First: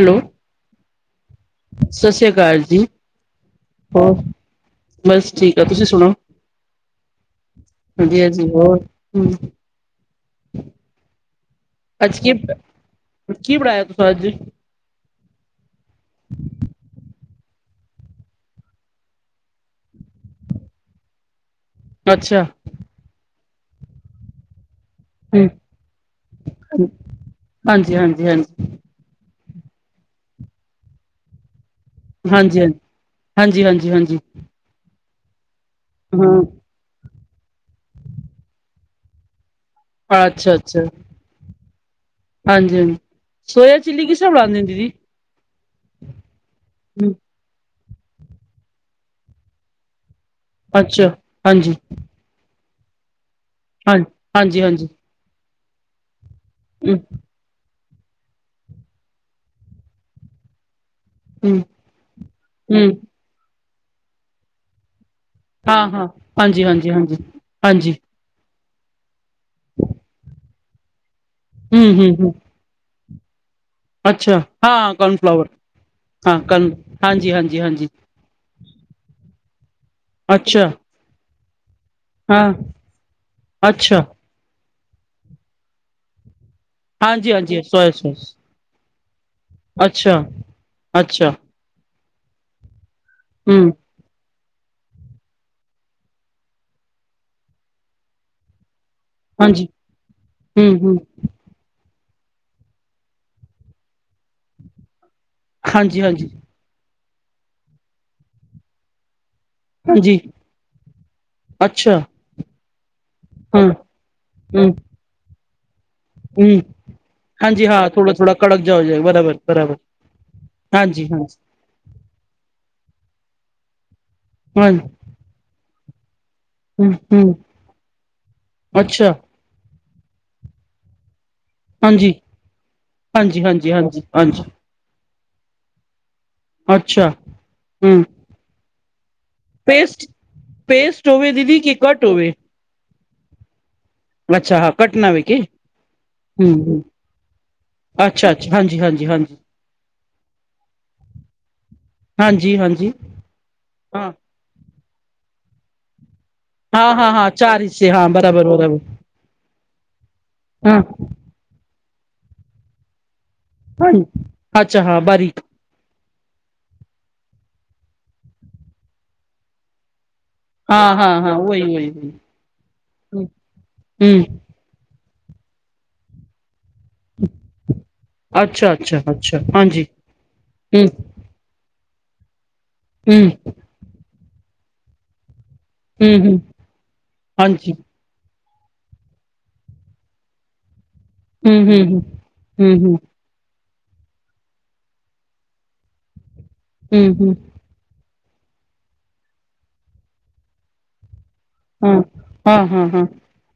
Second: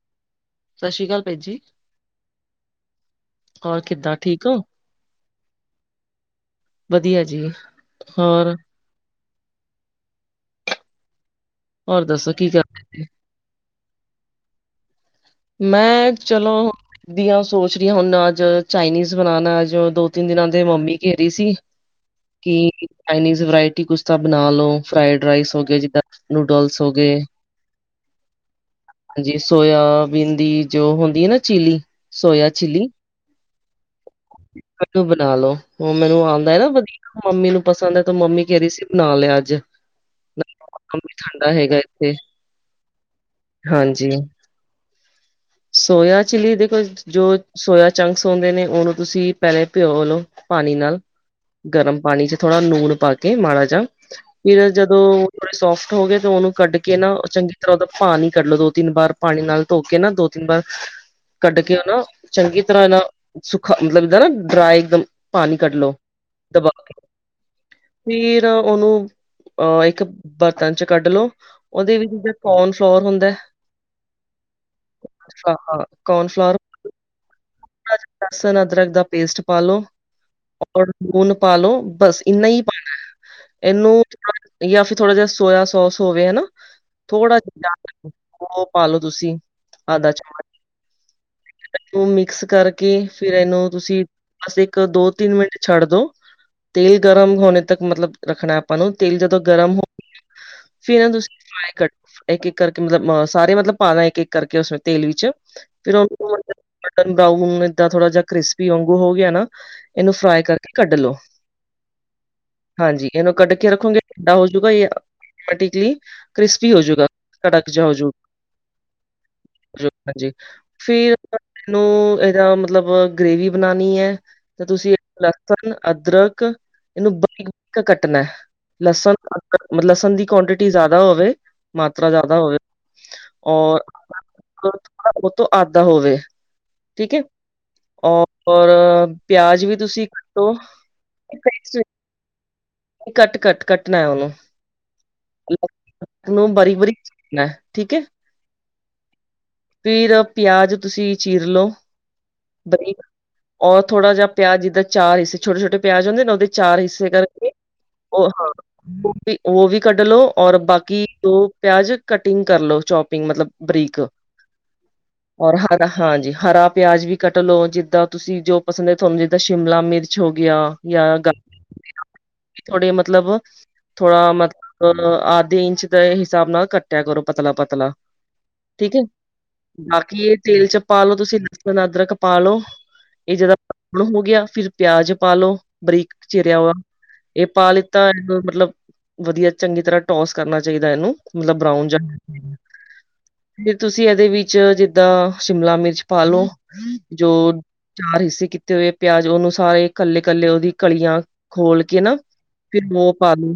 Hello ਸਤਿ ਸ਼੍ਰੀ ਅਕਾਲ ਭੈਣ ਜੀ, ਸਤਿ ਸ੍ਰੀ ਅਕਾਲ ਜੀ। ਹੋਰ ਕਿੱਦਾਂ, ਠੀਕ ਹੋ? ਬਸ ਠੀਕ ਆ, ਤੁਸੀਂ ਸੁਨਾਉ ਵਧੀਆ ਜੀ, ਹਾਂਜੀ ਹਾਂਜੀ ਹੋਰ ਹੋਰ ਅੱਜ ਦੱਸੋ ਕੀ, ਕਰਦੇ? ਕੀ ਬਣਾਇਆ ਤੁਸਾਂ ਅੱਜ ਮੈਂ ਚਲੋ ਦੀਆ ਸੋਚ ਰਹੀ ਹ, ਹੁਣ ਅੱਜ ਚਾਈਨੀਜ਼ ਬਣਾਉਣਾ ਅੱਜ ਦੋ ਤਿੰਨ ਦਿਨਾਂ ਦੇ ਮੰਮੀ, ਘੇਰੀ ਸੀ। ਅੱਛਾ ਕਿ, ਚਾਈਨੀਜ਼ ਵਰਾਇਟੀ, ਕੁਛ ਤਾਂ ਬਣਾ, ਲੋ ਫਰਾਈਡ ਹੂੰ। ਰਾਈਸ, ਹੋ ਗ ਜਿੱਦਾਂ ਨੂਡਲਸ, ਹੋ ਗਏ ਹਾਂਜੀ-ਹਾਂਜੀ, ਹਾਂਜੀ, ਹਾਂਜੀ-ਹਾਂਜੀ, ਹਾਂਜੀ, ਸੋਇਆ ਬੀਨ ਦੀ ਜੋ ਹੁੰਦੀ ਹੈ ਨਾ, ਚਿਲੀ ਸੋਇਆ ਹਾਂਜੀ ਹਾਂਜੀ, ਹਾਂਜੀ ਹਾਂਜੀ, ਹਾਂਜੀ। ਨੂੰ ਬਣਾ ਲੋੋ ਉਹ ਮੈਨੂੰ ਆਉਂਦਾ ਹਾਂ। ਨਾ ਵਧੀਆ ਮੰਮੀ ਨੂੰ ਪਸੰਦ ਹੈ ਤੂੰ ਮੰਮੀ ਕਹਿ ਰਹੀ ਸੀ ਬਣਾ ਲਿਆ ਅੱਜ ਨਾਲੇ ਅੱਛਾ ਅੱਛਾ ਮੰਮੀ ਠੰਡਾ ਹੈਗਾ ਇੱਥੇ ਹਾਂਜੀ ਹਾਂਜੀ ਸੋਇ ਚਿੱਲੀ ਹਾਂਜੀ ਕਿਸ ਤਰ੍ਹਾਂ ਬਣਾਉਦੇ ਹ ਦੀਦੀ ਸੋਇਆ ਚਿਲੀ ਦੇਖੋ ਹੂੰ, ਜੋ ਸੋਇਆ ਚੰਕਸ ਹੁੰਂਦੇ ਨੇ ਉਹਨੂੰ ਤੁਸੀਂ ਪਹਿਲੇ ਭਿਓ ਲਓ ਪਾਣੀ ਨਾਲ ਅੱਛਾ, ਹਾਂਜੀ, ਗਰਮ ਪਾਣੀ ਚ ਥੋੜਾ ਨੂਣ ਪਾ ਕੇ ਮਾੜਾ ਜਿਹਾ ਹਾਂ, ਫਰ ਹਾਂਜੀ-ਹਾਂਜੀ, ਜਦੋਂ ਉਹ ਥੋੜੇ ਸੋਫਟ ਹੋ ਗਏ ਤਾਂ ਉਹਨੂੰ ਕੱਢ ਹੂੰ, ਕੇ ਨਾ, ਚੰਗੀ ਤਰ੍ਹਾਂ ਉਹਦਾ ਪਾਣੀ ਕੱਢ ਲੋ, ਦੋ ਤਿੰਨ ਵਾਰ ਪਾਣੀ ਨਾਲ ਧੋ ਕੇ ਨਾ, ਦੋ ਤਿੰਨ ਵਾਰ ਹੂੰ, ਕੱਢ ਕੇ, ਉਹ ਨਾ ਚੰਗੀ ਤਰ੍ਹਾਂ, ਹੂੰ। ਇਹ ਨਾ ਸੁੱਖਾ ਮਤਲਬ ਜਦਾਂ ਨਾ ਡਰਾਏ ਇੱਕ, ਦਮ ਹਾਂ ਹਾਂ ਹਾਂਜੀ ਹਾਂਜੀ, ਹਾਂਜੀ ਹਾਂਜੀ ਫਿਰ ਉਹਨੂੰ ਅਹ ਇੱਕ ਬਰਤਨ ਚ ਕੱਢ ਲੋ ਹੂੰ-ਹੂੰ, ਉਹਦੇ ਹੂੰ, ਹੂੰ ਵਿੱਚ ਹੂੰ, ਕੋਨ ਫਲੋਰ ਹੁੰਦਾ ਅੱਛਾ ਹਾਂ ਕੋਨਫਲਾੋਵਰ ਹਾਂ ਕੋਰਨ ਹਾਂ ਫਲੋਰ ਹਾਂਜੀ ਹਾਂਜੀ ਹਾਂਜੀ ਲਸਣ ਅਦਰਕ ਦਾ ਪੇਸਟ ਪਾਾਲ ਲੋ ਅੱਛਾ ਹੁਨ ਪਾਾਲੋ ਬਸ ਇੰਨਾ ਹਾਂ ਹੀ ਪਾਣਾ ਅੱਛਾ ਇਹਨੂੰ ਜਾਂ ਫਿਰ ਥੋੜਾ ਜਿਹਾ ਸੋਇਆ ਸੋਸ ਹੋਵੇ ਹਨਾ ਹਾਂਜੀ ਥੋੜਾ ਹਾਂਜੀ ਜਿਹਾ ਸੋਇਆ ਸੋਸ ਉਹ ਪਾਾਲੋ ਤੁਸੀਂ ਆਧਾ ਅੱਛਾ ਚਮਚ ਅੱਛਾ ਨੂੰ ਮਿਕਸ ਕਰਕੇ ਫਿਰ ਇਹਨੂੰ ਹੂੰ ਤੁਸੀਂ ਬਸ ਇੱਕ ਦੋ ਤਿੰਨ ਮਿੰਟ ਛੱਡ ਦੋ ਤੇਲ ਗਰਮ ਹੋਣੇ ਤੱਕ ਮਤਲਬ ਰੱਖਣਾ ਆਪਾਂ ਨੂੰ ਤੇਲ ਜਦੋਂ ਹਾਂਜੀ ਗਰਮ ਹੋ ਹੂੰ ਹੂੰ ਫਿਰ ਫ ਕਰ ਇੱਕ ਇੱਕ ਕਰਕੇ ਮਤਲਬ ਅ ਸਾਰੇ ਮਤਲਬ ਪਾ ਲ ਇੱਕ ਇੱਕ ਕਰਕੇ ਉਸਨੇ ਤੇਲ ਵਿੱਚ ਫਿਰ ਹਾਂਜੀ ਉਹਨੂੰ ਹਾਂਜੀ ਬਟਨ ਬਰਾਊਨਏਦਾਂ ਥੋੜਾ ਜਿਹਾ ਕ੍ਰਿਸਪੀ ਵਾਂਗੂ ਹੋ ਗਿਆ ਨਾ ਇਹਨੂੰ ਹਾਂਜੀ ਫਰਾਈ ਕਰਕੇ ਕੱਢ ਲੋ ਅੱਛਾ ਹਾਂਜੀ ਇਹਨੂੰ ਕੱਢ ਹਾਂ ਕੇ ਰੱਖੋਗੇ ਠੰਡਾ ਹੂੰ ਹੋਜੂਗਾਟਮੈਟਿਕਲੀ ਹੂੰ ਕ੍ਰਿਸਪੀ ਹੋਜੂਗਾ ਹਾਂਜੀ ਕੜਕ ਜ ਹਾਂ ਥੋੜਾ ਹੋਜੂਗਾ ਥੋੜਾ ਕੜਕ ਜਾ ਹੋ ਜਾਏਗਾ ਬਰਾਬਰ ਬਰਾਬਰ ਹਾਂਜੀ ਫਰ ਹਾਂਜੀ ਹਾਂਜੀ ਇਹਨੂੰ ਇਹਦਾ ਮਤਲਬ ਗ੍ਰੇਵੀ ਬਣਾਉਣੀ ਹੈ ਤੇ ਹਾਂ ਤੁਸੀਂ ਹੂੰ ਲਸਣ ਅਦਰਕ ਇਹਨੂੰ ਹੂੰ ਬੜੀਕੀ ਕੱਟਣਾ ਅੱਛਾ ਲਸਣ ਬ ਲਸਣ ਦੀ ਕੁਆਂਟਿਟੀ ਜ਼ਿਆਦਾ ਹੋਵੇ ਮਾਤਰਾ ਹਾਂਜੀ ਜ਼ਿਆਦਾ ਹੋਵੇ ਹਾਂਜੀ ਹਾਂਜੀ ਔਰ ਹਾਂਜੀ ਹਾਂਜੀ ਉਹ ਤੋਂ ਆਧ ਹੋਵੇ ਅੱਛਾ ਠੀਕ ਹੈ ਹੂੰ ਔਰ ਪਿਆਜ ਵੀ ਪੇਸਟ ਤੁਸੀਂ ਕੱਟੋ ਪੇਸਟ ਹੋਵੇ ਦੀਦੀ ਕਿ ਕੱਟ ਹੋਵੇ ਕੱਟ ਘੱਟ ਕੱਟਣਾ ਹੈ ਉਹਨੂੰ ਅੱਛਾ ਹਾਂ ਕੱਟ ਨਾ ਹੋਵੇ ਕਿ ਹੂੰ ਨੂੰ ਬਾਰੀਕ ਹੂੰ ਬਾਰੀਕਣਾ ਠੀਕ ਹੈ ਅੱਛਾ ਹਾਂਜੀ ਹਾਂਜੀ ਹਾਂਜੀ ਫਿਰ ਪਿਆਜ ਤੁਸੀਂ ਚੀਰਲੋ ਹਾਂਜੀ ਹਾਂਜੀ ਬਰੀਕ ਔਰ ਹਾਂ ਥੋੜਾ ਜਹਾ ਪਿਆ ਜਿੱਦਾਂ ਚ ਰਹੀ ਸੀ ਛੋਟੇ ਛੋਟੇ ਪਿਆਜ ਹੁੰਦੇ ਨਾ ਉਹਦੇ ਚਾਰ ਹਿੱਸੇ ਕਰਕੇ ਉਹ ਹਾਂ ਵੀ ਉਹ ਵੀ ਕੱਢ ਲੋ ਔਰ ਬਾਕੀ ਦ ਪਿਆਜ ਕਟਿੰਗ ਕਰਲੋ ਚੋਪਿੰਗ ਮਤਲਬ ਬਰੀਕ ਔਰ ਹ ਹਾਂਜੀ ਹਰਾ ਪਿਆਜ ਵੀ ਕੱਟ ਲੋੋ ਜਿੱਦਾਂ ਤੁਸੀਂ ਜੋ ਪਸੰਦ ਹੈ ਤੁਹਾਨੂੰ ਜਿੱਦਾਂ ਸ਼ਿਮਲਾ ਮਿਰਚ ਹੋ ਗਿਆ ਜਾਂ ਥੋੜੇ ਮਤਲਬ ਥੋੜਾ ਮਤਲ ਅ ਆਧ ਇੰਚ ਦੇ ਹਿਸਾਬ ਨਾਲ ਕੱਟ ਕਿਆ ਕਰੋ ਪਤਲਾ ਪਤਲਾ ਅੱਛਾ ਠੀਕ ਅੱਛਾ ਹੈ ਅੱਛਾ ਹਾਂਜੀ ਬਾਕੀ ਇਹ ਤੇਲ ਚ ਹਮ ਪਾ ਲੋ ਤੁਸੀਂ ਅਦਰਕ ਪਾਾਲੋ ਹਮ ਇਹ ਜਦਾਣ ਹੋ ਗਿਆ ਫਿਰ ਪਿਆਜ ਪਾਾਲੋ ਬਰੀਕ ਹਮ ਹਮ ਚਰਿਆ ਵਾ ਇਹ ਹਾਂਜੀ ਪਾਾਲ ਤਾਂ ਇਹ ਮਤਲਬ ਵਧੀਆ ਚੰਗੀ ਤਰ੍ਹਾਂ ਟੋਸ ਕਰਨਾ ਚਾਹੀਦਾ ਇਹਨੂੰ ਮਤਲਬ ਹਮ ਬਰਾਊਨ ਹਮ ਹਮ ਫਿਰ ਤੁਸੀਂ ਇਹਦੇ ਵਿੱਚ ਜਿੱਦਾਂ ਸ਼ਿਮਲਾ ਮਿਰਚ ਪਾਾਲਓ ਹਮ ਹਮ ਹਮ ਜੋ ਹਮ ਚਾਰ ਹਿੱਸੇ ਕੀਤੇ ਹੋਏ ਪਿਆਜ ਉਹਨੂੰ ਸਾਰੇ ਇਕੱਲੇ ਕੱਲੇ ਉਹਦੀ ਕਲੀਆਂ ਖੋਲ ਹਾਂ ਕੇ ਨਾ ਹਾਂ ਹਾਂ ਫਿਰ ਹਾਂ ਉਹ ਪਾ ਲ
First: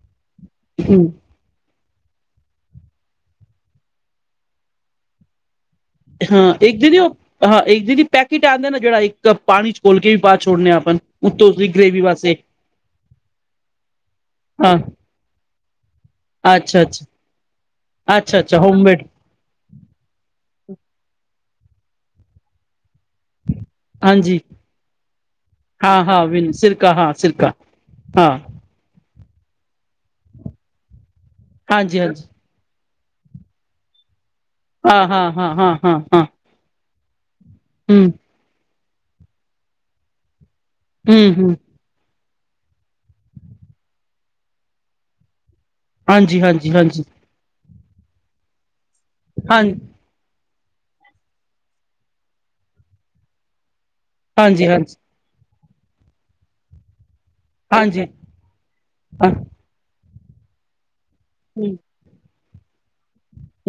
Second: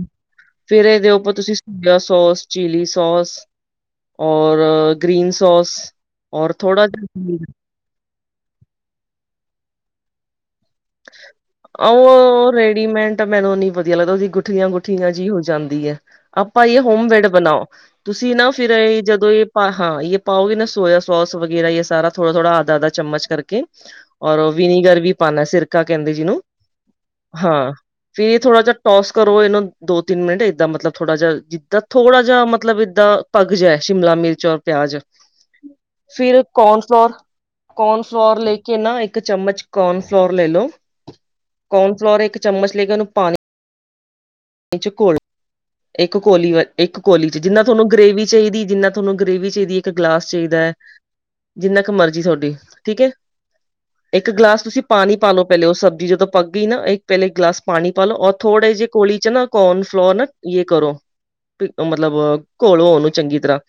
ਫੇਰ ਹਮ ਇਹਦੇ ਉੱਪਰ ਤੁਸੀਂ ਪੂਲਾ ਸੌਸ ਚਲੀ ਸੌਸ ਔਰ ਗ੍ਰੀਨ ਸੌਸ ਹਾਂ, ਇੱਕ ਦੀਦੀ ਉਹ ਹਾਂ, ਇੱਕ ਦੀਦੀ ਪੈਕਟ ਆਉਂਦੇ ਨਾ ਜਿਹੜਾ ਇੱਕ ਪਾਣੀ 'ਚ ਖੋਲ ਕੇ ਵੀ ਪਾ ਛੋੜਨੇ ਆ ਆਪਾਂ। ਉੱਤੋਂ ਉਸਦੀ ਗ੍ਰੇਵੀ ਵਾਸਤੇ ਉਹ ਰੇਡੀਮੇਟ ਮੈਨੂੰ ਇਨੀ ਵਧੀਆ ਲੱਗਦਾ ਉਹਦੀ ਗੁੱਠੀਆਂ- ਹਾਂ ਗੁਠੀਆਂ ਹੋ ਜਾਂਦੀ ਹੈ। ਆਪਾਂ ਇਹ ਅੱਛਾ ਅੱਛਾ ਹੋਮਵਡ ਬਣਾਓ। ਤੁਸੀਂ ਅੱਛਾ ਨਾ ਅੱਛਾ ਫਿਰ ਇਹ ਹੋਮਮੇਡ ਜਦੋਂ ਇਹ ਹਾਂ, ਇਹ ਪਾਓਗੇ ਨਾ ਸੋਇਆ ਸੋਸ ਵਗੈਰਾ ਇਹ ਸਾਰਾ ਥੋੜਾ- ਥੋੜਾ ਅ -ਆਧਾ -ਅੱਧ ਚਮਚ ਕਰਕੇ ਹਾਂਜੀ ਔਰ ਵਿਨੀਗਰ ਵੀ ਪਾਉਣਾ, ਸਿਰਕਾ ਹਾਂ ਕਹਿੰਦੇ ਹਾਂ ਜਿਹਨੂੰ ਵਿਨ ਸਿਰਕਾ ਹਾਂ ਸਿਰਕਾ ਹਾਂ। ਹਾਂ ਫਿਰ ਇਹ ਥੋੜਾ ਜਹਾ ਟੋਸ ਕਰੋ ਇਹਨੂੰ ਦੋ ਤਿੰਨ ਮਿੰਟਏਦਾਂ ਮਤਲਬ ਥੋੜਾ ਜਿ ਜਿੱਦਾਂ ਹਾਂਜੀ ਥੋੜਾ ਹਾਂਜੀ ਜਿ ਮਤਲਬ ਦਾ ਪਗਜ ਹੈ ਸ਼ਿਮਲਾ ਮਿਰਚ ਔਰ ਪਿਆਜ ਹਾਂ ਹਾਂ ਹਾਂ ਹਾਂ ਹਾਂ ਹਾਂ ਫਿਰ ਕੋਨ ਫਲੋਰ, ਕੋਨ ਹਮ ਫਲੋਰ ਲੈ ਕੇ ਨਾ ਇੱਕ ਚਮਚ ਕੋਨ ਫਲੋਰ ਲੈ ਲੋ। ਹਮ -ਹਮ। ਕੋਨ ਫਲੋਰ ਇੱਕ ਚਮਚ ਲੈ ਗੇ। ਉਹਨੂੰ ਪਾਣੀ 'ਚ ਘੋਲ ਇੱਕ ਹਾਂਜੀ ਕੋਲੀ ਵ ਹਾਂਜੀ ਇੱਕ ਹਾਂਜੀ ਕੋਲੀ 'ਚ ਜਿੰਨਾ ਤੁਹਾਨੂੰ ਗਰੇੇਵ ਚਾਹੀਦੀ ਜਿੰਨਾ ਤੁਹਾਨੂੰ ਗ੍ਰਰੇਵੀ ਹਾਂ ਚਾਹੀਦੀ ਹੈ। ਇੱਕ ਗਲਾਸ ਚਾਹੀਦਾ ਹੈ। ਜਿੰਨਾ ਕੁ ਮਰਜ਼ੀ ਤੁਹਾਡੀ ਠੀਕ ਹੈ। ਇੱਕ ਗਿਲਾਸ ਹਾਂਜੀ ਤੁਸੀਂ ਹਾਂਜੀ ਪਾਣੀ ਪਾ ਲਓ ਪਹਿਲੇ ਉਹ ਸਬਜ਼ੀ ਜਦੋਂ ਪੱਕ ਗਈ ਨਾ। ਇੱਕ ਪਹਿਲੇ ਗਲਾਸ ਪਾਣੀ ਹਾਂਜੀ ਪਾਲੋ। ਔਰ ਥੋੜੇ ਜਿਹੇ ਕੋਲੀ ਹਾਂ ਚ' ਹਮ ਨਾ ਕੋਨ ਫਲੋਰ ਨਾ, ਯ ਕੋਲੀ ਮਤਲਬ ਘੋਲ ਹੋ ਨੂੰ। ਚੰਗੀ ਤਰ੍ਹਾਂ, ਹਮ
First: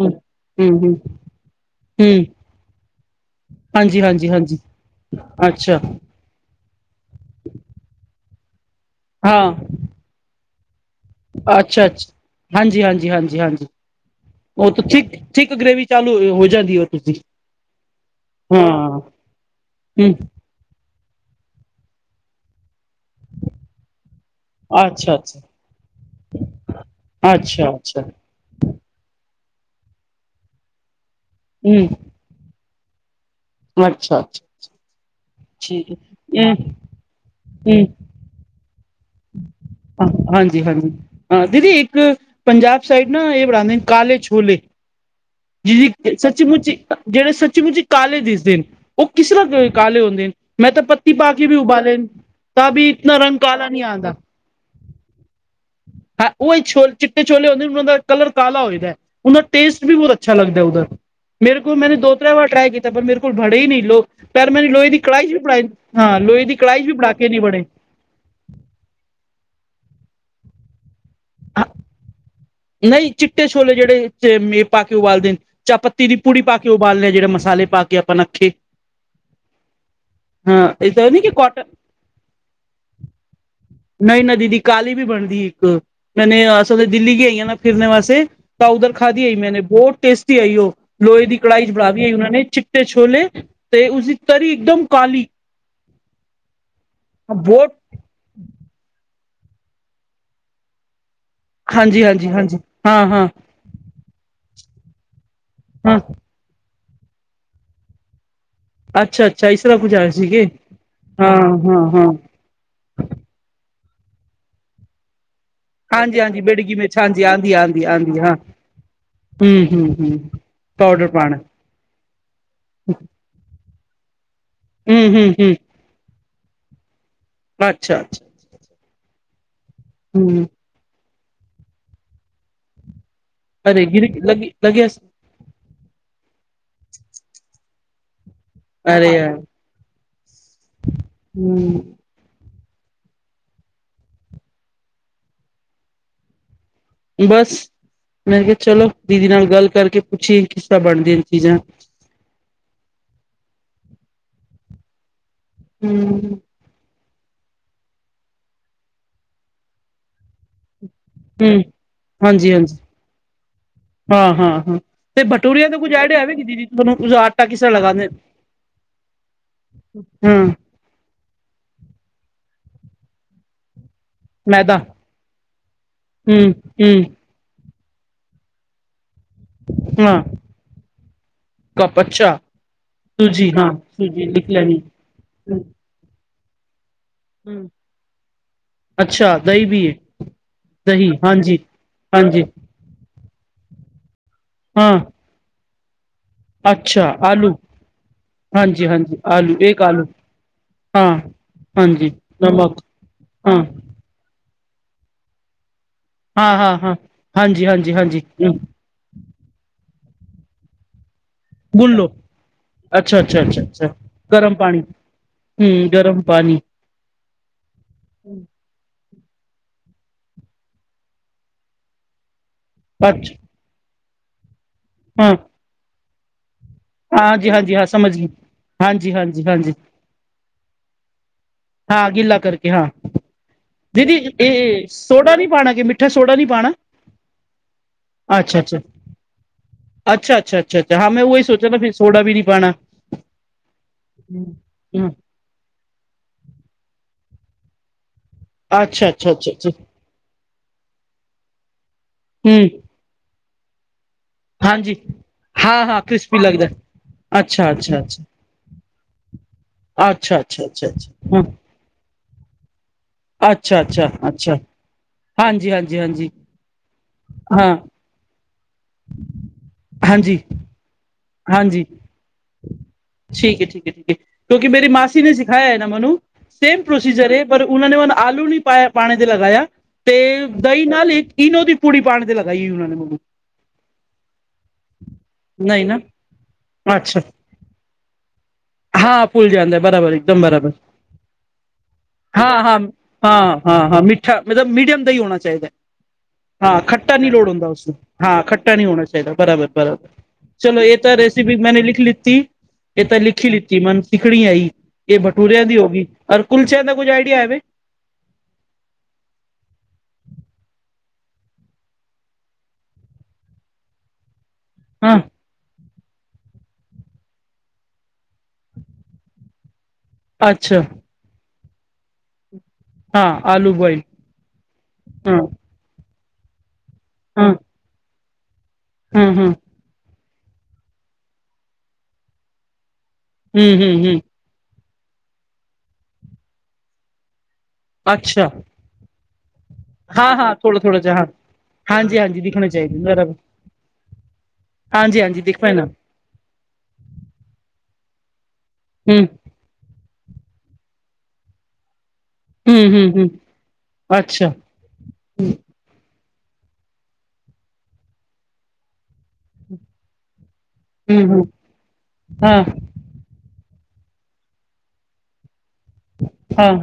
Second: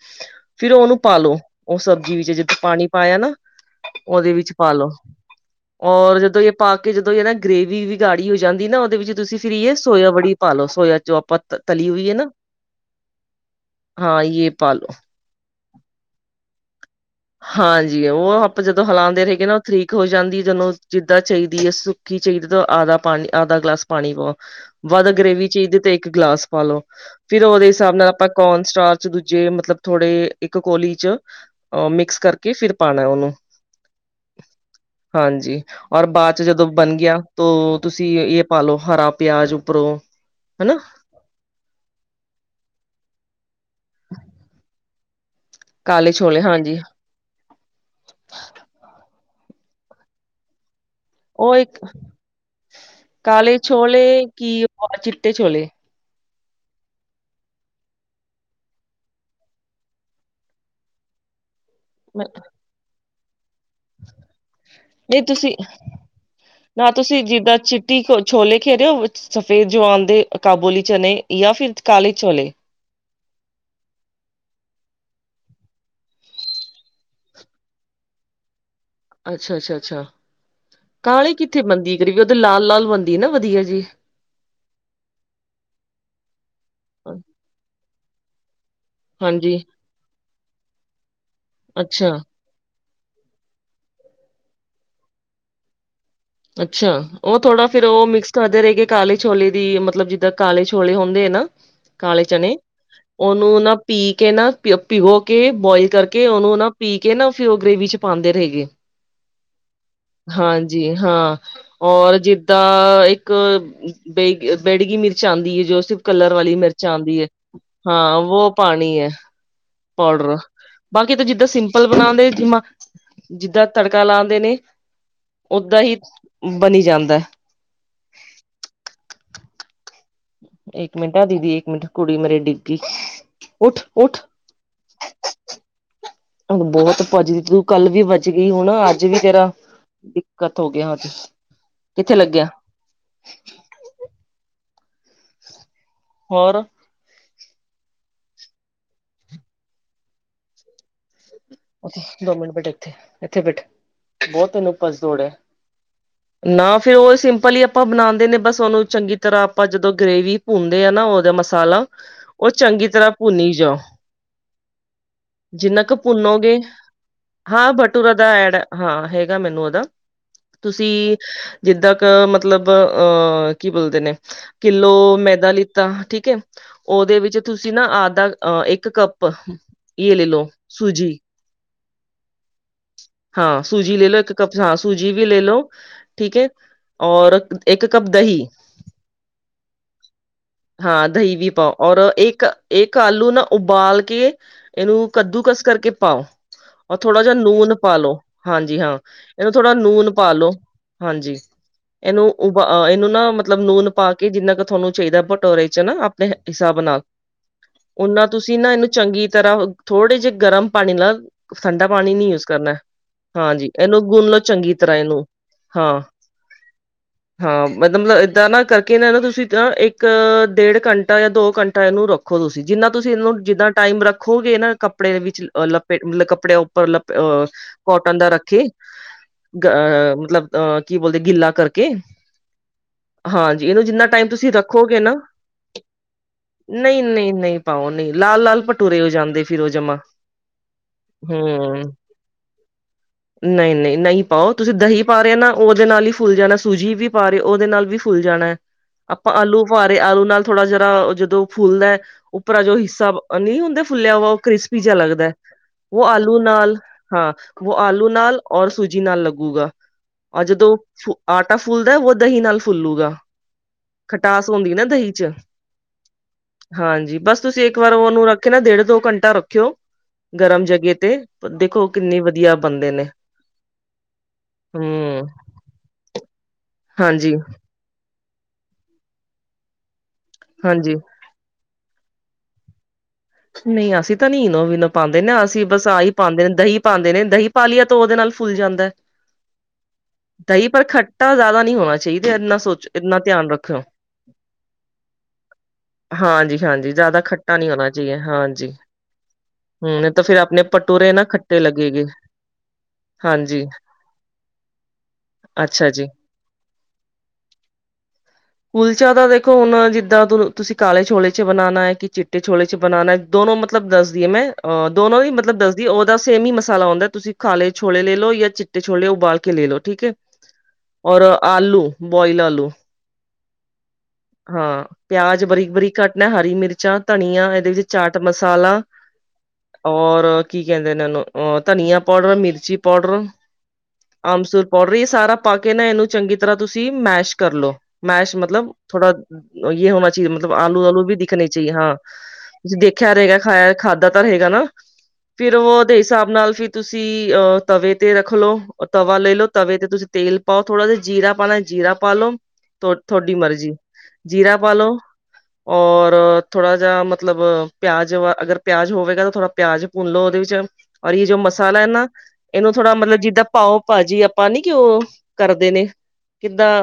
ਫੇਰ ਹਮ ਹਮ ਉਹਨੂੰ ਪਾਲੋ। ਉਹ ਸਬਜ਼ੀ ਹਮ ਵਿੱਚ ਜੇਦ ਪਾਣੀ ਪਾਇਆ ਨਾ। ਹਾਂਜੀ ਹਾਂਜੀ ਉਹਦੇ ਵਿੱਚ ਹਾਂਜੀ ਪਾਲੋ। ਅੱਛਾ ਔਰ ਜਦੋਂ ਪਾ ਕੇ ਜਦੋਂ ਇਹ ਨਾ ਗ੍ਰੇਵੀ ਵੀ ਗਾੜੀ ਹੋ ਜਾਂਦੀ ਨਾ ਉਹਦੇ ਵਿੱਚ ਤੁਸੀਂ ਹਾਂ ਫਿਰ ਸੋਇਆ ਬੜੀ ਪਾ ਲਓ, ਸੋਇਆ ਚੋਂ। ਆਪ ਅੱਛਾ -ਅੱਛਾ। ਹਾਂਜੀ- ਹਾਂਜੀ -ਹਾਂਜੀ -ਹਾਂਜੀ ਹਾਂ ਯੇ ਉਹ ਪਾ ਲੋ ਤਾਂ ਠੀਕ। ਠੀਕ ਗ੍ਰਰੇਵੀ ਚਾਲੂ ਹੋ ਜਾਂਦੀ ਹੋ। ਤੁਸੀਂ ਹਾਂਜੀ। ਉਹ ਆਪਾਂ ਜਦੋਂ ਹਾਂ ਹਿਲਾਉਂਦੇ ਰਹੇ ਗ ਨਾ ਉਹ ਠੀਕ ਹੋ ਹਮ ਜਾਂਦੀ। ਜਦੋਂ ਜਿੱਦਾਂ ਚਾਹੀਦੀ ਹੈ ਸੁੱਕੀ ਚਾਹੀਦੀ ਤਾਂ ਆਧਾ ਪਾਣੀ, ਆਧਾ ਗਲਾਸ ਪਾਣੀ ਪਾਓ। ਵੱਧ ਅੱਛਾ ਅੱਛਾ ਗ੍ਰਰੇਵੀ ਚੀਜ਼ ਤੇ ਇੱਕ ਗਲਾਸ ਪਾਲੋ। ਫਿਰ ਉਹਦੇ ਅੱਛਾ ਹਿਸਾਬ ਅੱਛਾ ਨਾਲ ਆਪਾਂ ਕੋਨ ਸਟਾਰ ਚ' ਦੂਜੇ ਮਤਲਬ ਥੋੜੇ ਇੱਕ ਕੋਲੀ ਚ' ਹਮ ਮਿਕਸ ਕਰਕੇ ਕੀ ਫਿਰ ਪਾਉਣਾ ਉਹਨੂੰ। ਅੱਛਾ। ਹਾਂਜੀ, ਠੀਕ ਔਰ ਬਾਅਦ ਚ' ਹੈ ਜਦੋਂ ਬਣ ਗਿਆ ਤ ਹਮ ਤੁਸੀਂ ਇਹ ਪਾਲਓ ਹਰਾ ਪਿਆਜ ਉੱਪਰੋਂ ਹਮ ਹਾਂਜੀ ਹਨਾ। ਹਾਂਜੀ ਹਾਂ, ਦੀਦੀ, ਇੱਕ ਪੰਜਾਬ ਸਾਈਡ ਨਾ ਇਹ ਬਣਾਉਂਦੇ ਨੇ ਕਾਲੇ ਛੋਲੇ। ਕਾਲੇ ਜਿਹ ਛੋਲੇ ਸੱਚੀ -ਮੁੁੱਚੀ, ਹਾਂਜੀ ਜਿਹੜੇ ਸੱਚੀ -ਮੁੁੱਚੀ ਕਾਲੇ ਦਿਸਦੇ। ਉਹ ਕਿਸ ਤਰ੍ਹਾਂ ਕਾਲੇ ਹੁੰਦੇ। ਮੈਂ ਤਾਂ ਪੱਤੀ ਪਾ ਕੇ ਵੀ ਉਹ ਇੱਕ ਉਬਾਲੇ। ਤਾਂਭ ਇਤਨਾ ਰੰਗ ਕਾਲੇ ਕਾਲਾ ਨਹੀਂ ਆਂਦਾ। ਛੋਲੇ ਕੀ ਉਹ ਚਿੱਟੇ ਛੋਲੇ। ਹੈ ਉਹੀ ਛੋ ਚਿੱਟੇ ਛੋਲੇ ਹੁੰਦੇ ਉਹ ਦਾ ਕਰਲ ਕਾਲਾ ਹੋਏਦਾ ਹੈ। ਉਹਦਾ ਟੇਸਟ ਵੀ ਬਹੁਤ ਅੱਛਾ ਲਗਦਾ। ਉਧਰ ਮੇਰੇਲ ਮਨੇ ਦੋ- ਤਿੰਨ ਵਾਰ ਟਰਾਾਈ ਕੀਤਾ ਪਰ ਮੇਰੇ ਕੋਲ ਬੜੇ ਹੀ ਨਹੀਂ। ਲੋ ਪਰ ਮੈੂੰ ਲੋਹੇ ਦੀ ਨਹੀਂ ਕੜਾਈ ਚ' ਵੀ ਤੁਸੀਂ ਬਣਾਈ। ਹਾਂ, ਲੋਹੇ ਦੀ ਕੜਾਈਸ਼ ਵੀ ਬਣਾ ਕੇ ਨੀ ਬਣੇ। ਕ ਛੋਲੇ ਖੇਰੇਿ ਹੋ ਸਫੇਦ ਚਨੇ ਦੇ ਕਾਬੋਲੀ ਚਨੇ ਜਾਂ ਫਿਰ ਕਾਲੇ ਛੋਲੇ। ਨਹੀਂ ਚਿੱਟੇ ਛੋਲੇ ਜਿਹੜੇ ਮੇ ਪਾ ਕੇ ਉਬਾਲਦੇ ਨੇ। ਚਾਹ ਪੱਤੀ ਦੀ ਪੂੜੀ ਪਾ ਕੇ ਉਬਾਲਦੇ ਹਾ। ਜਿਹੜੇ ਮਸਾਲੇ ਪਾ ਕੇ ਆਪਾਂ ਨੱਖੇ ਅੱਛਾ- ਅੱਛਾ- ਅੱਛਾ। ਹਾਂ ਇਹ ਤਾਂ ਨੀ ਕਿ ਕਾਲੇ ਕੋਟਨ ਕਿੱਥੇ ਬਣਦੀ ਕਰੀਬ ਉਦੇ ਲਾਲ -ਲਾਲ ਬੰਦੀ ਨਾ ਵਧੀਆ ਜੀ। ਨਹੀਂ ਨ ਦੀਦੀ ਕਾਹਲੀ ਵੀ ਬਣਦੀ। ਇੱਕ ਮਹਨੇ ਅਸਲ ਦਿੱਲੀ ਗੀ ਆਈਆਂ। ਫਿਰਨ ਵਾਸੇ ਤਾਂ ਉਧਰ ਖਾ ਦੀਈ ਹਾਂਜੀ ਮੈਂਨੇ ਬਹੁਤ ਟੇਸਟੀ ਆਈ ਉਹ। ਲੋਹੇ ਦੀ ਕੜਾਹੀ ਚ' ਬੜਾ ਦੀ ਅੱਛਾ ਆਈ ਉਹਨਾਂ ਨੇ ਚਿੱਟੇ ਛੋਲੇ ਤੇ ਉਸਦੀ ਤਰੀ ਇਕਦਮ ਕਾਲੀ। ਅੱਛਾ। ਉਹ ਥੋੜਾ ਬਹੁਤ ਫੇਰ ਉਹ ਮਿਕਸ ਕਦੇ ਰਹੇ ਗ ਕਾਲੇ ਛੋਲੇ ਦੀ ਮਤਲਬ, ਜਿੱਦਾਂ ਕਾਲੇ ਛੋਲੇ ਹੁੰਦੇ ਆ ਨਾ। ਹਾਂਜੀ ਕਾਲੇ ਹਾਂਜੀ ਚਣੇ, ਹਾਂਜੀ ਹਾਂ ਹਾਂ ਉਹਨੂੰ ਨਾ। ਪੀ ਕੇ ਨਾ। ਪਿੋ ਕੇ ਬੋਇਲ ਹਾਂ ਕਰਕੇ ਉਹਨੂੰ ਨਾ ਪੀ ਕੇ ਨਾ ਫੇਰ ਉਹ ਗ੍ਰੇਵੀ ਚ' ਪਾਉਂਦੇ ਰਹੇ ਗੇ। ਅੱਛਾ- ਅੱਛਾ ਇਸ ਤਰਾ ਕੁ ਪੀਜੇਏ ਸੀਗੇ। ਹਾਂ- ਹਾਂ- ਹਾਂ। ਔਰ ਜਿੱਦਾਂ ਇੱਕ ਬੇ ਬੇੜਗੀ ਮਿਰਚ ਆਉਂਦੀ ਹੈ ਜੋ ਹਾਂਜੀ ਕਲਰ ਹਾਂਜੀ ਵਾਲੀ ਬੇੜਗੀ ਮਿਰਚ ਆਉਂਦੀ ਹਾਂਜੀ ਹੈ ਹਾਂ ਵੋ ਪਾਣੀ ਹੈ ਹਮ ਹਮ ਪਾਊਡਰ ਬਾਕੀ ਤਾਂ ਜਿੱਦਾਂ ਸਿੰ ਚਪਲ ਬਣਾਉਦੇ ਜਿਮਾ ਜਿੱਦਾਂ ਤੜਕਾ ਲਾਉਦੇ ਨੇ ਹੂੰ ਹੂੰ ਹੂੰ ਓਦਾਂ ਹੀ ਬਣੀ ਜਾਂਦਾ ਅੱਛਾ ਅੱਛਾ ਹਮ ਇੱਕ ਮਿੰਟ ਆ ਦੀਦੀ ਇੱਕ ਮਿੰਟ ਕੁੜੀ ਮੇਰੇ ਡਿੱਗੀ। ਅਰੇ ਗਿਰ ਲ ਲਗਾ। ਬਹੁਤ ਭੱਜੀ ਦੀ। ਕੱਲ ਵੀ ਬਚ ਗਈ ਹੁਣ ਅੱਜ ਅਰੇ ਵੀ ਯਾਰ ਤੇਰਾ ਦਿੱਕਤ ਹੋ ਗਿਆ ਅੱਜ ਹੂੰ ਕਿੱਥੇ ਲੱਗਿਆ ਹੋਰ ਬਸ ਮੈਂ ਕਿਹਾ ਚਲੋ ਦੀਦੀ ਨਾਲ ਗੱਲ ਕਰਕੇ ਪੁੱਛੀਏ ਕਿ ਤਾਂ ਬਣਦੀਆਂ ਚੀਜ਼ਾਂ ਉੱਥੇ ਦੋ ਮਿੰਟ ਬੈਠ ਇਥੇ ਇੱਥੇ ਬੈਠ ਬਹੁਤ ਤੈਨੂੰਸ ਦੌੜ ਹੂੰ। ਨਾ ਫਿਰ ਉਹ ਸਿੰਪਲ ਹੀ ਆਪਾਂ ਬਣਾਉਂਦੇ ਨੇ ਬਸ ਉਹਨੂੰ ਚੰਗੀ ਤਰ੍ਹਾਂ ਆਪਾਂ ਜਦੋਂ ਗ੍ਰਰੇਵੀ ਭੁੰਦੇ ਆ ਨਾ ਦਾ ਹੂੰ ਮਸਾਲਾ ਉਹ ਹਾਂਜੀ ਹਾਂਜੀ ਚੰਗੀ ਤਰ੍ਹਾਂ ਭੁੰਨੀ ਜਾਓ ਹਾਂ ਹਾਂ ਹਾਂ ਤੇ ਬਟੂਰੀਆ ਤੋਂ ਜਿੰਨਾ ਕੁੱਝ ਕੁ ਐਡ ਆਵੇਗੀ ਭੁੰਨੋਗੇ ਹਾਂ ਬਟੂਰਾ ਦਾ ਐਡ ਹਾਂ ਹੈਗਾ ਮੈਨੂੰ ਉਹਦਾ ਹੂੰ ਤੁਸੀਂ ਸੀ ਜਿੱਦਾਂ ਕ ਮਤਲਬ ਅਹ ਕੀ ਬੋਲਦੇ ਨੇ ਮੈਦਾ ਕਿਲੋ ਮੈਦਾ ਲਿੱਤਾ ਠੀਕ ਹੈ ਹੂੰ ਉਹਦੇ ਹੂੰ ਵਿੱਚ ਤੁਸੀਂ ਨਾ ਆਧਹ ਇੱਕ ਕੱਪ ਬਸ ਲੈ ਲਓ ਸੂਜੀ ਕ ਬੱਚਾ ਹਾਂ ਸੂਜੀ ਲੈ ਲਓ ਇੱਕ ਕੱ ਹਾਂ ਲੈਣੀ। ਸੂਜੀ ਵੀ ਲੈ ਲੋ ਠੀਕ ਹੈ ਔਰ ਹੂੰ ਇੱਕ ਕੱਪ ਦਹੀਂ ਅੱਛਾ ਦਹੀਂ ਵੀ ਏ ਹਾਂ ਦਹੀਂ ਵੀ ਪਾਓ ਔਰ ਹਾਂਜੀ ਇੱਕ ਇੱਕ ਆਲੂ ਨਾ ਉਬਾਲ ਕੇ ਹਾਂ ਇਹਨੂੰ ਕੱਦੂਕਸ ਕਰਕੇ ਪਾਓ ਰ ਅੱਛਾ ਥੋੜਾ ਜਿਹਾ ਆਲੂ ਨੂਨ ਪਾਾਲ ਲੋ ਹਾਂਜੀ ਹਾਂ ਇਹਨੂੰ ਆਲੂ ਥੋੜ੍ਹਾ ਇੱਕ ਆਲੂ ਨੂਨ ਪਾਾਲ ਲੋ ਹਾਂ। ਹਾਂਜੀ ਹਾਂਜੀ ਇਹਨੂੰ ਨਮਕ ਇਹਨੂੰ ਨਾ ਮਤਲਬ ਹਾਂ ਲੂਨ ਪਾ ਕੇ ਜਿੰਨਾ ਕੁ ਤੁਹਾਨੂੰ ਚਾਹੀਦਾ ਭਟੋਰੇ ਚ ਨਾ ਆਪਣੇ ਹਾਂ ਹਾਂ ਹਿਸਾਬ ਹਾਂ ਨਾਲ ਹਾਂਜੀ ਹਾਂਜੀ ਹਾਂਜੀ ਓਨਾ ਹੂੰ ਤੁਸੀਂ ਨਾ ਇਹਨੂੰ ਚੰਗੀ ਤਰ੍ਹਾਂ ਥੋੜੇ ਜਿਹੇ ਗਰਮ ਪਾਣੀ ਨਾਲ ਠੰਡਾ ਗੁੰਨ ਲੋ ਪਾਣੀ ਨੀ ਯੂਜ ਕਰਨਾ ਅੱਛਾ ਅੱਛਾ ਹਾਂਜੀ ਇਹਨੂੰ ਗੁਣ ਲਓ ਚੰਗੀ ਤਰ੍ਹਾਂ ਇਹਨੂੰ ਹਮ ਹਾਂ ਗਰਮ ਪਾਣੀ ਹਾਂ ਮਲਬ ਏਦਾਂ ਨਾ ਕਰਕੇ ਇਹ ਨਾ ਤੁਸੀਂ ਇੱਕ ਡੇਢ ਘੰਟਾ ਜਾਂ ਦੋ ਘੰਟਾ ਇਹਨੂੰ ਰੱਖੋ ਰੱਖੋ ਤੁਸੀਂ ਜਿੰਨਾ ਤੁਸੀਂ ਅੱਛਾ ਇਹਨੂੰ ਜਿੱਦਾਂ ਟਾਈਮ ਰੱਖੋਗੇ ਨਾ ਕੱਪੜੇ ਹਾਂ ਵਿੱਚ ਅਹ ਲੱਪੇ ਮਤਲਬ ਕੱਪੜੇ ਲ ਹਾਂਜੀ ਹਾਂਜੀ ਹਾਂ ਸਮਝ ਕੋਟਨ ਦਾ ਗਈ ਰੱਖੇ ਹਾਂਜੀ ਹਾਂਜੀ ਹਾਂਜੀ ਅ ਮਤਲਬ ਕੀ ਬੋਲਦੇ ਗਿੱਲਾ ਕਰਕੇ ਹਾਂ ਗਿੱਲਾ ਕਰਕੇ ਹਾਂ ਹਾਂਜੀ ਇਹਨੂੰ ਜਿੰਨਾ ਦੀਦੀ ਟਾਈਮ ਤੁਸੀਂ ਇਹ ਰੱਖੋਗੇ ਨਾ ਸੋਡਾ ਨਹੀਂ ਪਾਉਣਾ ਕਿ ਮਿੱਠਾ ਸੋਡਾ ਨਹੀਂ ਪਾਉਣਾ ਨਹੀਂ ਨਹੀਂ ਨਹੀਂ ਪਾਓ ਨਹੀਂ ਲਾਲ ਲਾਲ ਭਟੂਰੇ ਹੋ ਜਾਂਦੇ ਫਿਰਰ ਉਹ ਜਮਾ ਅੱਛਾ ਅੱਛਾੱ ਉਹੀ ਨਾ ਫਿਰ ਹਮ ਸੋਡਾ ਵੀ ਨੀ ਪਾਣਾ ਨਹੀਂ ਨਹੀਂ ਨਹੀਂ ਪਾਓ ਤੁਸੀਂ ਦਹੀਂ ਹੂੰ ਪਾ ਰਹੇ ਨਾ ਉਹਦੇ ਨਾਲ ਹੀ ਫੁੱਲ ਜਾਣਾ ਸੂਜੀ ਵੀ ਪਾ ਰਹੇ ਉਹਦੇ ਨਾਲ ਵੀ ਫੁੱਲ ਜਾਣਾ ਅੱਛਾ ਅੱਛਾ ਆਪਾਂ ਅੱਛਾ ਆਲੂ ਅੱਛਾ ਪਾ ਤੇ ਆਲੂ ਨਾਲ ਥੋੜਾ ਜਿਹਾ ਜਦੋਂ ਫੁੱਲਦਾ ਹੂੰ ਉੱਪਰਾ ਜੋ ਹਿੱਸਾ ਨਹੀਂੀ ਹੁੰਦਾ ਫੁੱਲਿਆ ਵਾ ਕ੍ਰਿਸਪੀ ਜਿ ਹਾਂਜੀ ਲੱਗਦਾ ਹੈ ਹਾਂ ਹਾਂ ਉਹ ਆਲੂ ਕ੍ਰਿਸਪੀ ਲੱਗਦਾ ਨਾਲ ਹਾਂ ਅੱਛਾ ਉਹ ਅੱਛਾ ਆਲੂ ਅੱਛਾ ਨਾਲ ਔਰ ਸੂਜੀ ਨਾਲ ਲੱਗੂਗਾ ਅੱਛਾ ਅੱਛਾ ਅੱਛਾ ਜਦੋਂ ਅੱਛਾ ਹਾਂ ਆਟਾ ਫੁੱਲਦਾ ਉਹ ਦਹੀਂ ਨਾਲ ਫੁੱਲੂਗਾ ਅੱਛਾ ਅੱਛਾ ਖਟਾਸ ਅੱਛਾ ਹੁੰਦੀ ਨਾ ਦਹੀਂ ਚ ਹਾਂਜੀ ਹਾਂਜੀ ਹਾਂਜੀ ਹਾਂਜੀ ਬਸ ਤੁਸੀਂ ਹਾਂ ਇੱਕ ਵਾਰ ਉਹਨੂੰ ਰੱਖਿ ਨਾ ਡੇਢ ਦੋ ਘੰਟਾ ਰੱਖਿਓ ਹਾਂਜੀ ਗਰਮ ਜਗ੍ਹੇ ਤੇ ਹਾਂਜੀ ਦੇਖੋ ਕਿੰਨੇ ਵਧੀਆ ਬਣਦੇ ਨੇ ਠੀਕ ਹੈ ਕਿਉਂਕਿ ਮੇਰੀ ਮਾਸੀ ਹਮ ਨੇ ਸਿਖਾਇਆ ਹੈ ਨਾ ਮੈਨੂੰ ਸੇਮ ਪ੍ਰੋਸੀਜਰ ਹਾਂਜੀ ਪਰ ਉਹਨਾਂ ਨੇ ਮਨ ਆਲੂ ਨੀ ਪਾਇਆ ਪਾਣੇ ਤੇ ਲਗਾਇਆ ਤੇ ਦਹੀਂ ਹਾਂਜੀ ਨਾਲ ਇੱਕ ਇਨੋ ਦੀ ਪੂੜ ਪਾਉਣ ਤੇ ਲਗਾਈ ਸੀ ਉਹਨਾਂ ਨੇ ਮੈਨੂੰ ਨਹੀਂ ਅਸੀਂ ਤਾਂ ਨੀਨੋ ਵੀਨ ਪਾਉਂਦੇ ਨੇ ਅਸੀਂ ਨਹੀਂ ਬਸ ਨਾ ਆਹੀ ਪਾਉਂਦੇ ਨੇ ਦਹੀਂ ਪਾਉਂਦੇ ਅੱਛਾ ਨੇ ਦਹੀਂ ਪਾਲੀਆ ਤੋਂ ਉਹਦੇ ਨਾਲ ਫੁੱਲ ਜਾਂਦਾ ਹਾਂ ਫੁੱਲ ਜਾਂਦਾ ਬਰਾਬਰ ਇੱਕਦਮ ਦਹੀਂ ਬਰਾਬਰ ਪਰ ਖੱਟਾ ਜ਼ਿਆਦਾ ਨਹੀਂ ਹੋਣਾ ਚਾਹੀਦਾ ਇਨਾ ਸੋਚ ਇੰਨਾ ਧਿਆਨ ਰੱਖਿਓ ਠਾ ਮਤਲਬ ਮੀਡੀਅਮ ਦਾ ਹੀ ਹੋਣਾ ਚਾਹੀਦਾ ਹਾਂਜੀ ਹਾਂ ਹਾਂਜੀ ਖੱਟਾ ਜ਼ਿਆਦਾ ਨ ਲੋੜ ਹੁੰਦਾ ਨਹੀਂ ਹੋਣਾ ਉਸਨੂੰ ਚਾਹੀਏ ਹਾਂ ਹਾਂਜੀ ਖੱਟਾ ਨਹੀਂ ਹੋਣਾ ਚਾਹੀਦਾ ਬਰਾਬਰ ਹੂੰ ਬਰਾਬਰ ਨਹੀਂ ਤਾਂ ਫਿਰ ਆਪਣੇ ਚਲੋ ਇਹ ਭਟੂਰੇ ਤਾਂ ਨਾ ਰੈਸਿਪੀ ਖੱਟੇ ਮੈਂਨੇ ਲਿਖ ਲੱਗੇਗੇ ਲਿੱਤੀ ਇਹ ਤਾਂ ਲਿਖੀ ਹਾਂਜੀ ਲਿੱਤੀ ਮਨ ਸਿੱਖਣੀ ਹੈ ਹੀ ਇਹ ਬਟੂੂਰਿਆਂ ਦੀ ਹੋ ਅੱਛਾ ਗਈ ਜੀ। ਰ ਕੁਲਚਿਆਂ ਦਾ ਕੁੱਝ ਆਈਡੀਆ ਹੈਵੇ ਕੁਲਚਾ ਤਾਂ ਦੇਖੋ ਹੁਣ ਜਿੱਦਾਂ ਤੁਸੀਂ ਕਾਲੇ ਛੋਲੇ ਚ ਬਣਾਉਣਾ ਹੈ ਕਿ ਚਿੱਟੇ ਛੋਲੇ ਚ ਬਣਾਉਣਾ ਦੋਨੋ ਮਤਲਬ ਦੱਸਦੀ ਹੈ ਮੈਂ ਅ ਹਾਂ ਦੋਨੋ ਹੀ ਮਤਲਬ ਦੱਸਦੀ ਉਹਦਾ ਸੇਮ ਹੀ ਮਸਾਲਾ ਆਉਂਦਾ ਤੁਸੀਂ ਖਾਲੇ ਛੋਲੇ ਲੈ ਲਓ ਜਾਂ ਚਿੱਟੇ ਛੋਲੇ ਉਬਾਲ ਕੇ ਲੈ ਲਓ ਠੀਕ ਹੈ ਅੱਛਾ ਔਰ ਆਲੂ ਬੋਇਲ ਆਲੂ ਹਾਂ ਆਲੂ ਬੋਇ ਹਾਂ ਪਿਆਜ ਬਰੀਕ ਬਰੀਕ ਘੱਟਨਾ ਹਰੀ ਮਿਰਚਾਂ ਧਨੀਆ ਇਹਦੇ ਵਿੱਚ ਚਾਟ ਮਸਾਲਾ ਹਮ ਹਮ ਔਰ ਕੀ ਕਹਿੰਦੇ ਨੇੂੰ ਅ ਧਨੀਆ ਪਾਊਡਰ ਮਿਰਚੀ ਪਾਊਡਰ ਹਮ ਹਮ ਹਮ ਅਮਸੁਰ ਪਾਊਡਰ ਇਹ ਸਾਰਾ ਪਾ ਕੇ ਨਾ ਇਹਨੂੰ ਚੰਗੀ ਤਰ੍ਹਾਂ ਤੁਸੀਂ ਮੈਸ਼ ਕਰਲੋ ਮੈਸ਼ ਅੱਛਾ ਮਤਲਬ ਥੋੜਾ ਇਹ ਹੋਣਾ ਚਾਹੀਦਾ ਹਾਂ ਮਤਲਬ ਹਾਂ ਥੋੜਾ ਆਲੂ ਥੋੜਾ ਆਲੂ ਵੀ ਜਿਹਾ ਹਾਂ ਦਿਖਣੇ ਚਾਹੀਏ ਹਾਂ ਹਾਂਜੀ ਹਾਂਜੀ ਦਿਖਣੇ ਤੁਸੀਂ ਚਾਹੀਦੇ ਦੇਖਿਆ ਬਰਾਬਰ ਰਹੇਗਾ ਖਾਇਆ ਖਾ ਜ਼ਿਆਦਾਤਰ ਹੈਗਾ ਨਾ ਹਾਂਜੀ ਹਾਂਜੀ ਫਿਰ ਦਿਖ ਉਹ ਪਏ ਨਾ ਉਹਦੇ ਹਿਸਾਬ ਨਾਲ ਫਿਰ ਤੁਸੀਂ ਅਹ ਤਵੇ ਤੇ ਰੱਖਲਓ ਉਹ ਤਵਾ ਹੂੰ ਲੈ ਲ ਲੋ ਤਵੇ ਤੇ ਤੁਸੀਂ ਤੇਲ ਪਾਓ ਥੋੜ੍ਹਾ ਜਿਹਾ ਜੀਰਾ ਪਾਉਣਾ ਜੀਰਾ ਪਾ ਲ ਲੋ ਹੂੰ ਹੂੰ ਹੂੰ ਤੁਥਹਾਡੀ ਮਰਜ਼ੀ ਅੱਛਾ ਜੀਰਾ ਪਾ ਲੋ ਔਰ ਥੋੜ੍ਹਾ ਜਿਹਾ ਮਤਲਬ ਪਿਆਜ ਵ ਅਗਰ ਪਿਆਜ ਹੋਵੇਗਾ ਤਾਂ ਥੋੜਾ ਪਿਆਜ ਭੁੰਨ ਲੋੋ ਉਹਦੇ ਵਿੱਚ ਔਰ ਹੂੰ ਇਹ ਜੋ ਹੂੰ ਮਸਾਲਾ ਹੈ ਨਾ ਹਾਂ ਇਹਨੂੰ ਥੋੜਾ ਮਤਲਬ ਜਿੱਦਾਂ ਭਾਓ ਭਾਜੀ ਆਪਾਂ ਨੀ ਕਿ ਉਹ ਕਰਦੇ ਨੇ ਕਿੱਦਾਂ ਹਾਂ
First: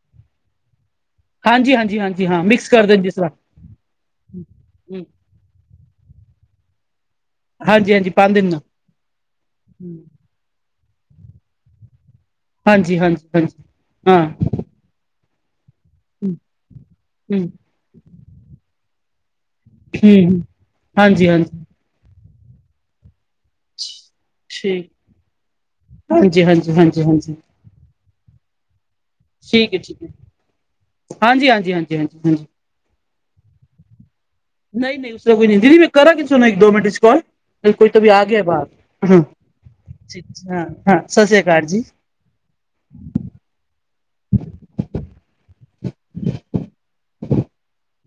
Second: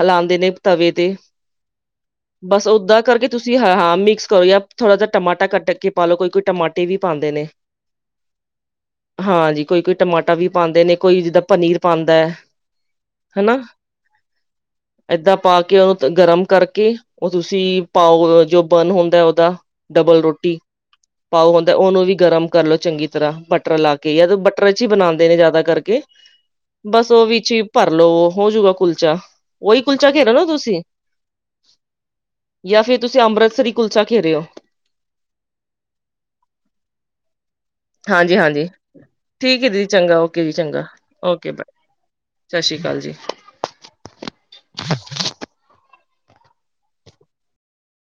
ਹਲਾਉਂਦੇ ਨੇ ਤਵੇ ਤੇ ਹਾਂਜੀ ਹਾਂਜੀ ਹਾਂਜੀ ਹਾਂ ਬਸ ਮਿਕਸ ਕਰਦੇ ਓਦਾਂ ਜੀ ਇਸ ਕਰਕੇ ਤਰ੍ਹਾਂ ਤੁਸੀਂ ਹਾਂ ਹਾਂ ਮਿਕਸ ਕਰੋ ਜਾਂ ਥੋੜਾ ਹੂੰ ਜਹਾ ਟਮਾਟ ਕੱਟ ਕੇ ਪਾ ਲਓ ਕੋਈ ਕੋਈ ਟਮਾਟੇ ਵੀ ਪਾਉਂਦੇ ਨੇ ਹਾਂਜੀ ਹਾਂਜੀ ਪੰਜ ਦਿਨ ਦਾ ਹਾਂਜੀੀ ਕੋਈ ਕੋਈ ਟਮਾਟਰ ਆਟਾ ਵੀ ਪਾਉਂਦੇ ਨੇ ਕੋਈ ਜਿੱਦਾਂ ਪਨੀਰ ਪਾਉਂਦਾ ਹੈ ਹਾਂਜੀ ਹਾਂਜੀ ਹਨਾ ਹਾਂਜੀ ਹਾਂ ਏਦਾਂ ਪਾ ਕੇ ਉਹਨੂੰ ਗਰਮ ਕਰਕੇ ਉਹ ਹੂੰ ਤੁਸੀਂ ਪਾਓ ਜੋ ਬਰਨ ਹੁੰਦਾ ਉਹਦਾ ਡਬਲ ਹੂੰ ਰੋਟੀ ਹਾਂਜੀ ਪਾਓ ਹਾਂਜੀ ਹੁੰਦਾ ਉਹਨੂੰ ਵੀ ਗਰਮ ਕਰ ਲੋ ਚੰਗੀ ਤਰ੍ਹਾਂ ਬ ਬਟਰ ਲਾ ਕੇ ਜਾਂਦ ਬਟਰ ਚ ਹੀ ਠੀਕ ਬਣਾਉਦੇ ਨੇ ਜਿਆਦਾ ਕਰਕੇ ਹਾਂਜੀ ਹਾਂਜੀ ਹਾਂਜੀ ਬਸ ਉਹ ਹਾਂਜੀ ਵਿੱਚ ਹੀ ਭਰਲੋ ਹੋਜੂਗਾ ਕੁਲਚਾ ਠੀਕ ਹੈ ਉਹੀ ਠੀਕ ਹੈ ਕੁਲਚਾ ਘੇਰੋ ਨਾ ਤੁਸੀਂ ਹਾਂਜੀ ਹਾਂਜੀ ਹਾਂਜੀ ਹਾਂਜੀ ਹਾਂਜੀ ਜਾਂ ਫੇਿਰ ਤੁਸੀਂ ਅੰਮ੍ਰਿਤਸਰੀ ਕੁਲਚਾ ਖੇਰਹੇ ਹੋ ਨਹੀਂ ਨਹੀਂ ਉਸਦਾ ਕੋਈ ਨਹੀਂ ਦੀਦੀ ਮੈਂ ਕਰਾਂ ਕਿ ਸੁੋਣਾ ਇੱਕ ਦੋ ਮਿੰਟ ਚਚ ਕਾਲ ਕੋਈ ਤ ਵੀ ਆ ਹਾਂਜੀ ਗਿਆ ਹਾਂਜੀ ਬਾਪ ਹ ਹ ਠੀਕ ਹੈ ਦੀਦੀ ਚੰਗਾ ਓਕੇ ਜੀ ਚੰਗਾ ਹਾਂ ਸਤਿ ਸ੍ਰੀ ਓਕੇ ਅਾਲ ਬਾਏ ਜੀ ਸਤਿ ਸ੍ਰੀ ਅਕਾਲ ਜੀ